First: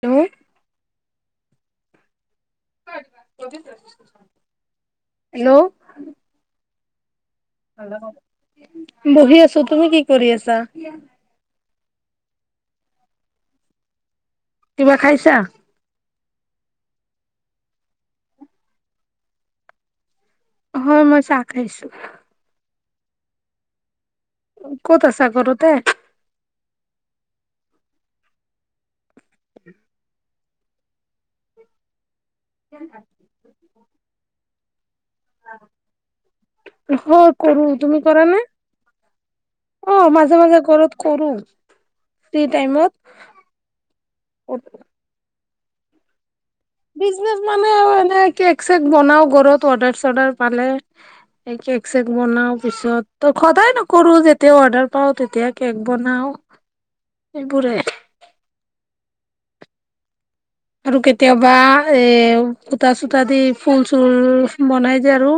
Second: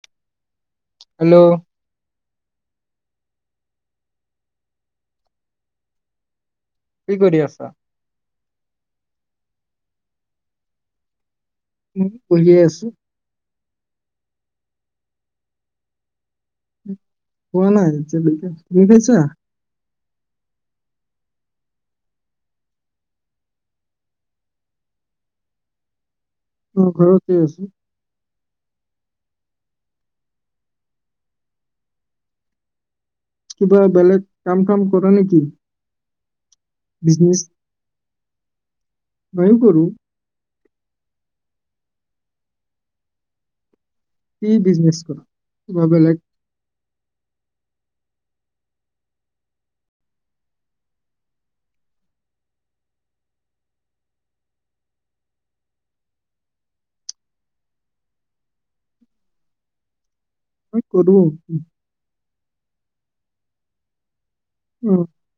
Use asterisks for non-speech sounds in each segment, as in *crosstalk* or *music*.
Hello hello hello কি কৰি আছা? বহি আছো। ত তুমি কি কৰি আছা? উ বহিয়েই আছো। কিবা খাইছা? খোৱা নাই। তুমি খাইছা? হয় মই চাহ খাইছো। ক'ত আছা? ঘৰতে? অ ঘৰতে আছো। কে *inaudible* কিবা বেলেগ কাম চাম কৰনেকি? হয় কৰো। তুমি কৰা নে? মইয়ো কৰো অ মাজে মাজে ঘৰত কৰো ফিটীইমত কি বিজনেছ কৰ? বা বেলেগ বিনেজ মানে এনে কেক চেক বনাও ঘৰত অৰ্ডাৰ চৰ্ডাৰ পালে কেক চেক বনাও পিছত ত সদায় নকৰো যেতিয়া অৰ্ডাৰ পাও তেতিয়া কেক বনাও এইবোৰে। মই আৰু কৰো কেতিয়াবা এ কূতা চুতা দি ফুল চুল অ বনাই যে আৰু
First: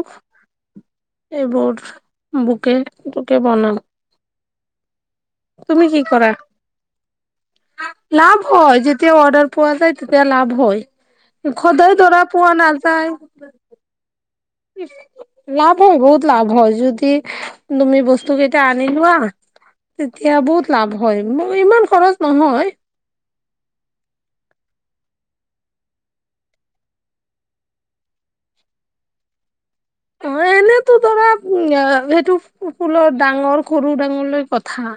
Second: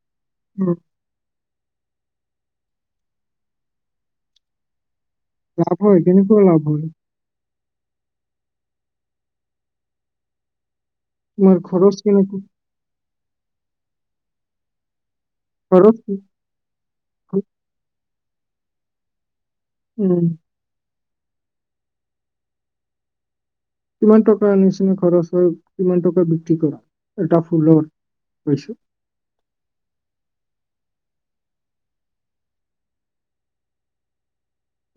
অ, এইবোৰ। বুকে তোকে বনাও। লাভ তুমি কি হয় কৰা? কেনেকুৱাও লাভ হয়? লাভ হয় যেতিয়া অৰ্ডাৰ পোৱা যায় তেতিয়া লাভ হয়। তোমাৰ খৰচ সদায় ধৰা কেনেকুৱা পোৱা নাযায়। *unintelligible* লাভ খৰচ হয়, কি- বহুত লাভ হয় যদি তুমি বস্তু টুকেইটা এতিয়া আনি লোৱা উম তেতিয়া বহুত লাভ হয়। মোৰ ইমান খৰচ নহয় কিমান টকা নিচিনা খৰচ হয় কিমান টকা বিক্ৰী কৰা এটা ফুলৰ অ', এনেতো ধৰা উম সেইটো ফু ফুলৰ ডাঙৰ-সৰু ডাঙৰ ক থা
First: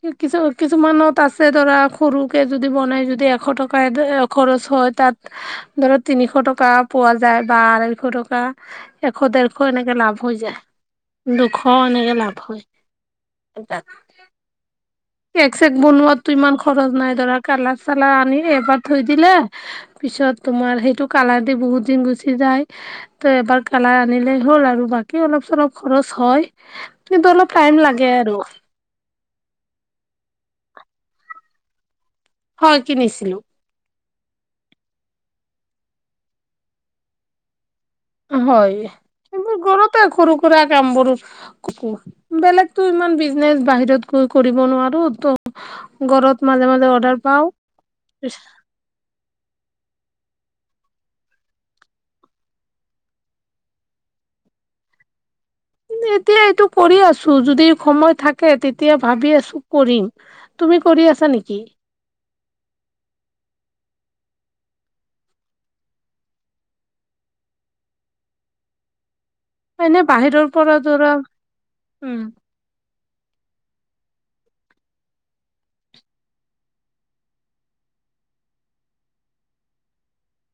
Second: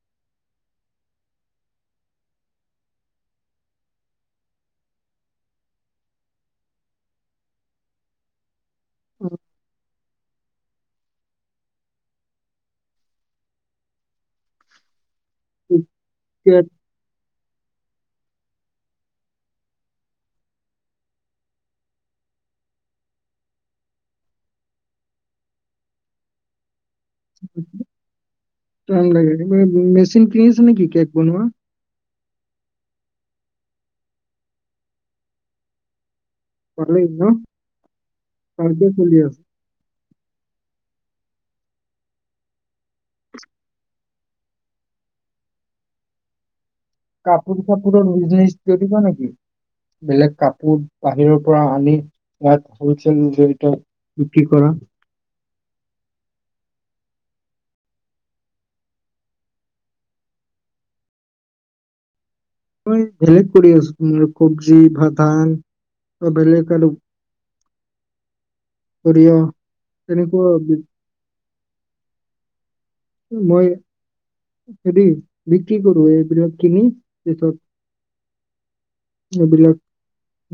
কিছু কিছু কিছুমানত আছে ধৰা সৰুকে যদি বনাই যদি এশ টকা খৰচ হয় তাত ধৰা তিনিশ টকা পোৱা যায় বা আঢ়ৈশ টকা এশ ডেৰশ এনেকে লাভ হৈ যায় দুশ এনেকে লাভ হয় তাত এচেড বনোৱাত টো ইমান কেক খৰচ নাই ধৰা কালাৰ-চালাৰ আনি এবাৰ থৈ দিলে পিছত তোমাৰ সেইটো কালাৰ দি বহুত দিন গুচি যায় ত' এবাৰ কালাৰ আনিলে হ'ল আৰু বাকী অলপ-চলপ খৰচ হয় কিন্তু অলপ টাইম লাগে আৰু লাগে মে মেচিন কিনি আছে নেকি কেক বনোৱা হয় কিনিছিলো। বয়লিং ন' হয় ঘৰতে চলি আছে। এইবোৰ ঘৰতে সৰু-সুৰা কামবোৰো বেলেগটো ইমান বিজনেচ বাহিৰত গৈ কৰিব নোৱাৰো ত' ঘৰত মাজে মাজে অৰ্ডাৰ পাও কাপোৰ-চাপোৰৰ বিজনেচ কৰিবা নেকি? বেলেগ কাপোৰ বাহিৰৰ পৰা আনি ইয়াত হোলচেল জড়িত বিক্ৰী কৰা এতিয়া এইটো কৰি আছো যদি সময় থাকে তেতিয়া ভাবি আছো কৰিম তুমি কৰি আছা নেকি? মই বেলেগ কৰি আছো কব্জি ভ ধান বেলেগ আৰু সৰিয়হ এনে বাহিৰৰ তেনেকুৱা পৰা বি- ধৰা উম মই হেৰি বিক্ৰী কৰো এইবিলাক কিনি পিছত এইবিলাক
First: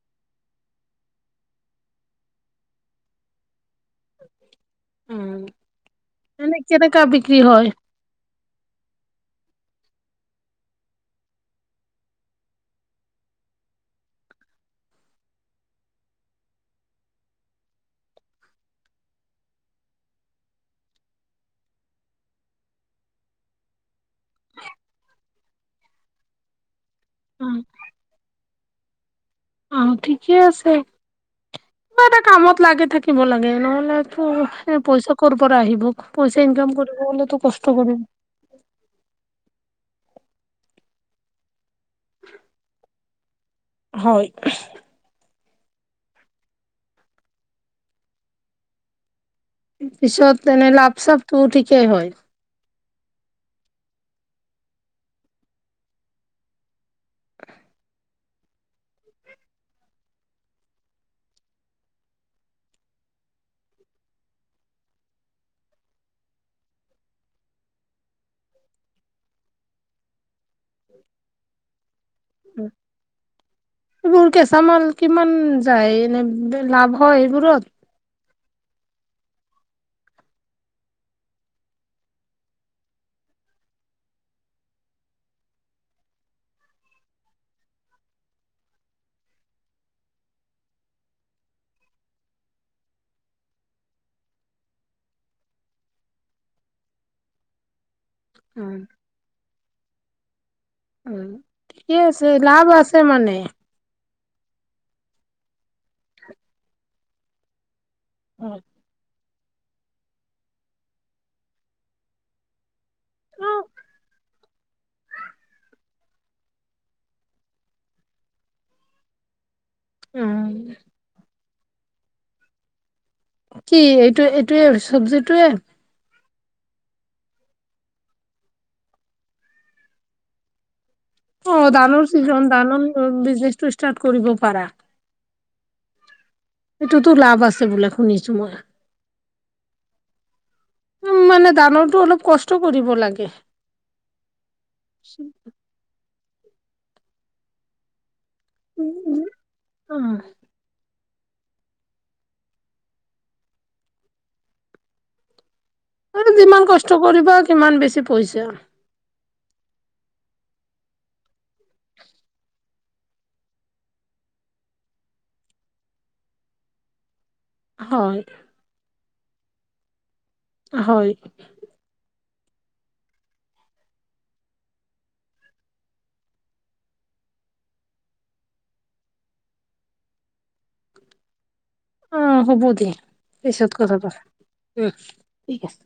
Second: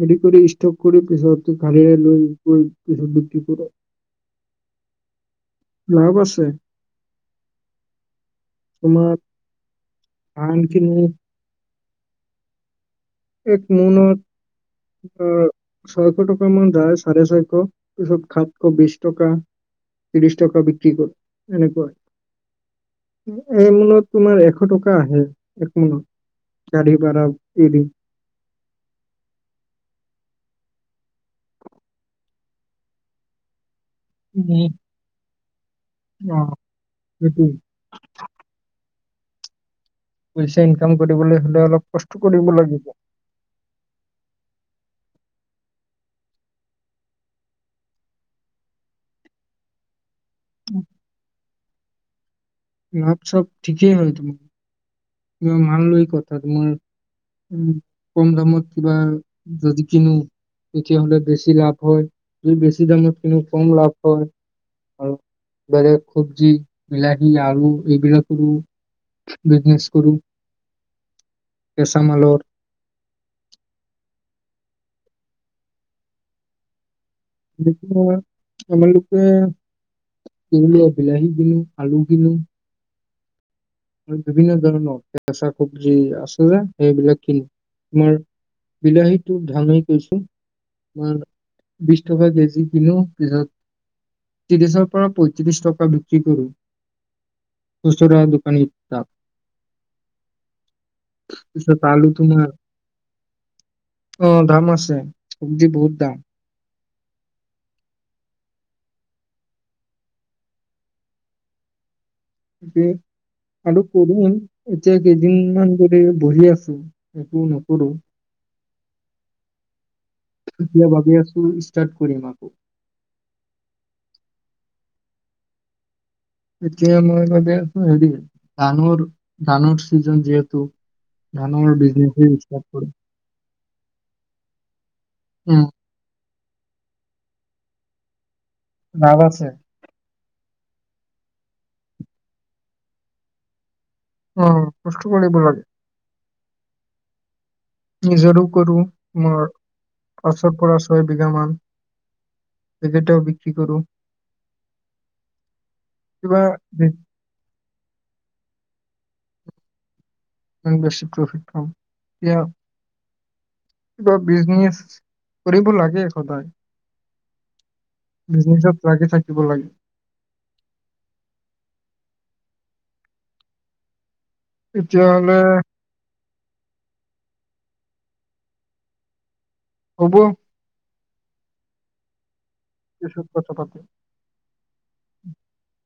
হেৰি কৰি ষ্ট'ক কৰি পিছত গাড়ীৰে লৈ গৈ পিছত বিক্ৰী কৰো। উম লাভ আছে মানে কেনেকা বিক্ৰী হয়? তোমাৰ আনখিনি এক মোনত আহ ছয়শ টকা মান যায় চাৰে ছয়শ পিছত সাতশ বিশ টকা ত্ৰিশ টকা বিক্ৰী কৰে এনেকুৱাই এই মোনত তোমাৰ এশ টকা আহে এক মোনত গাড়ী ভাড়াও অ *unintelligible* অ', ঠিকে আছে কিবা এটা কামত লাগি থাকিব লাগে নহ'লে উম, পই পইচা ক'ৰ পৰা আহিব পইচা অ', ইনকাম কৰিব হ'লেতো সেইটোৱে, কষ্ট কৰিম পইচা ইনকাম কৰিবলৈ হ'লে অলপ কষ্ট কৰিব লাগিব। হয়। পিছত এনেই লাভ-চাভটো ঠিকেই হয় লাভ-চাপ ঠিকেই হয় তোমাৰ মাল লৈ কথা তোমাৰ উম কম দামত কিবা যদি কিনো তেতিয়াহ'লে বেছি লাভ হয় যদি বেছি দামত কিনো কম লাভ হয় আৰু বেলেগ চব্জি, বিলাহী, আলু এইবিলাকৰো বিজনেছ কৰো *unintelligible* তামোলৰ কেচা মাল কিমান যায়, এনেই লাভ- হয় এইবোৰত দুশ টকা তোমালোকে কি বোলে বিলাহী কিনিম আলু কিনিম বিভিন্ন ধৰণৰ কেঁচা চব্জি আছে যে সেইবিলাক কিনো তোমাৰ বিলাহীটোৰ দামেই কৈছো তোমাৰ বিশ টকা কেজি কিনো পিছত ত্ৰিশৰ পৰা পয়ত্ৰিশ টকা বিক্ৰী কৰো। খুচুৰা দোকানীক উম উম পিছত ঠিকেই আলু আছে, তোমাৰ লাভ আছে মানে? অ' দাম আছে, চব্জি বহুত দাম। অ' কে অ আৰু কেইদিনমান, এতিয়া কেইদিনমান ধৰি বহি আছো, একো নকৰো। উম, এতিয়া ভাবি আছো ষ্টাৰ্ট কৰিম আকৌ কি এইটো এইটোৱয়ে চব্জিটোয়ে? এতিয়া মই ভাবি আছো, হেৰি ধানৰ ধানৰ চিজন যিহেতু অ' ধানৰ বিজনেছে চিজন ষ্টাৰ্ট ধানৰ কৰিম বিজনেচটো ষ্টাৰ্ট কৰিব পাৰা। উম সেইটোতো লাভ আছে বোলে শুনিছো মই। লাভ আছে। উম, মানে ধানৰটো অলপ কষ্ট কৰিব লাগে। অ' কষ্ট কৰিব লাগে। নিজৰো কৰো মোৰ অ', ওচৰৰ পৰা ছয় বিঘ মান, সেইকেটাও বিক্ৰী কৰোঁ। আৰু যিমান কষ্ট কৰিবা সিমান বেছি পইছা। বেছি প্ৰফিট পাওঁ কিবা বিজনেছ কৰিব লাগে সদায়। হয়, বিজনেছত লাগি থাকি দিব লাগে। হয়। তেতিয়াহ'লে। হ'ব। অ' হ'ব দে পিছত কথা পাতা উ ঠিক আছে।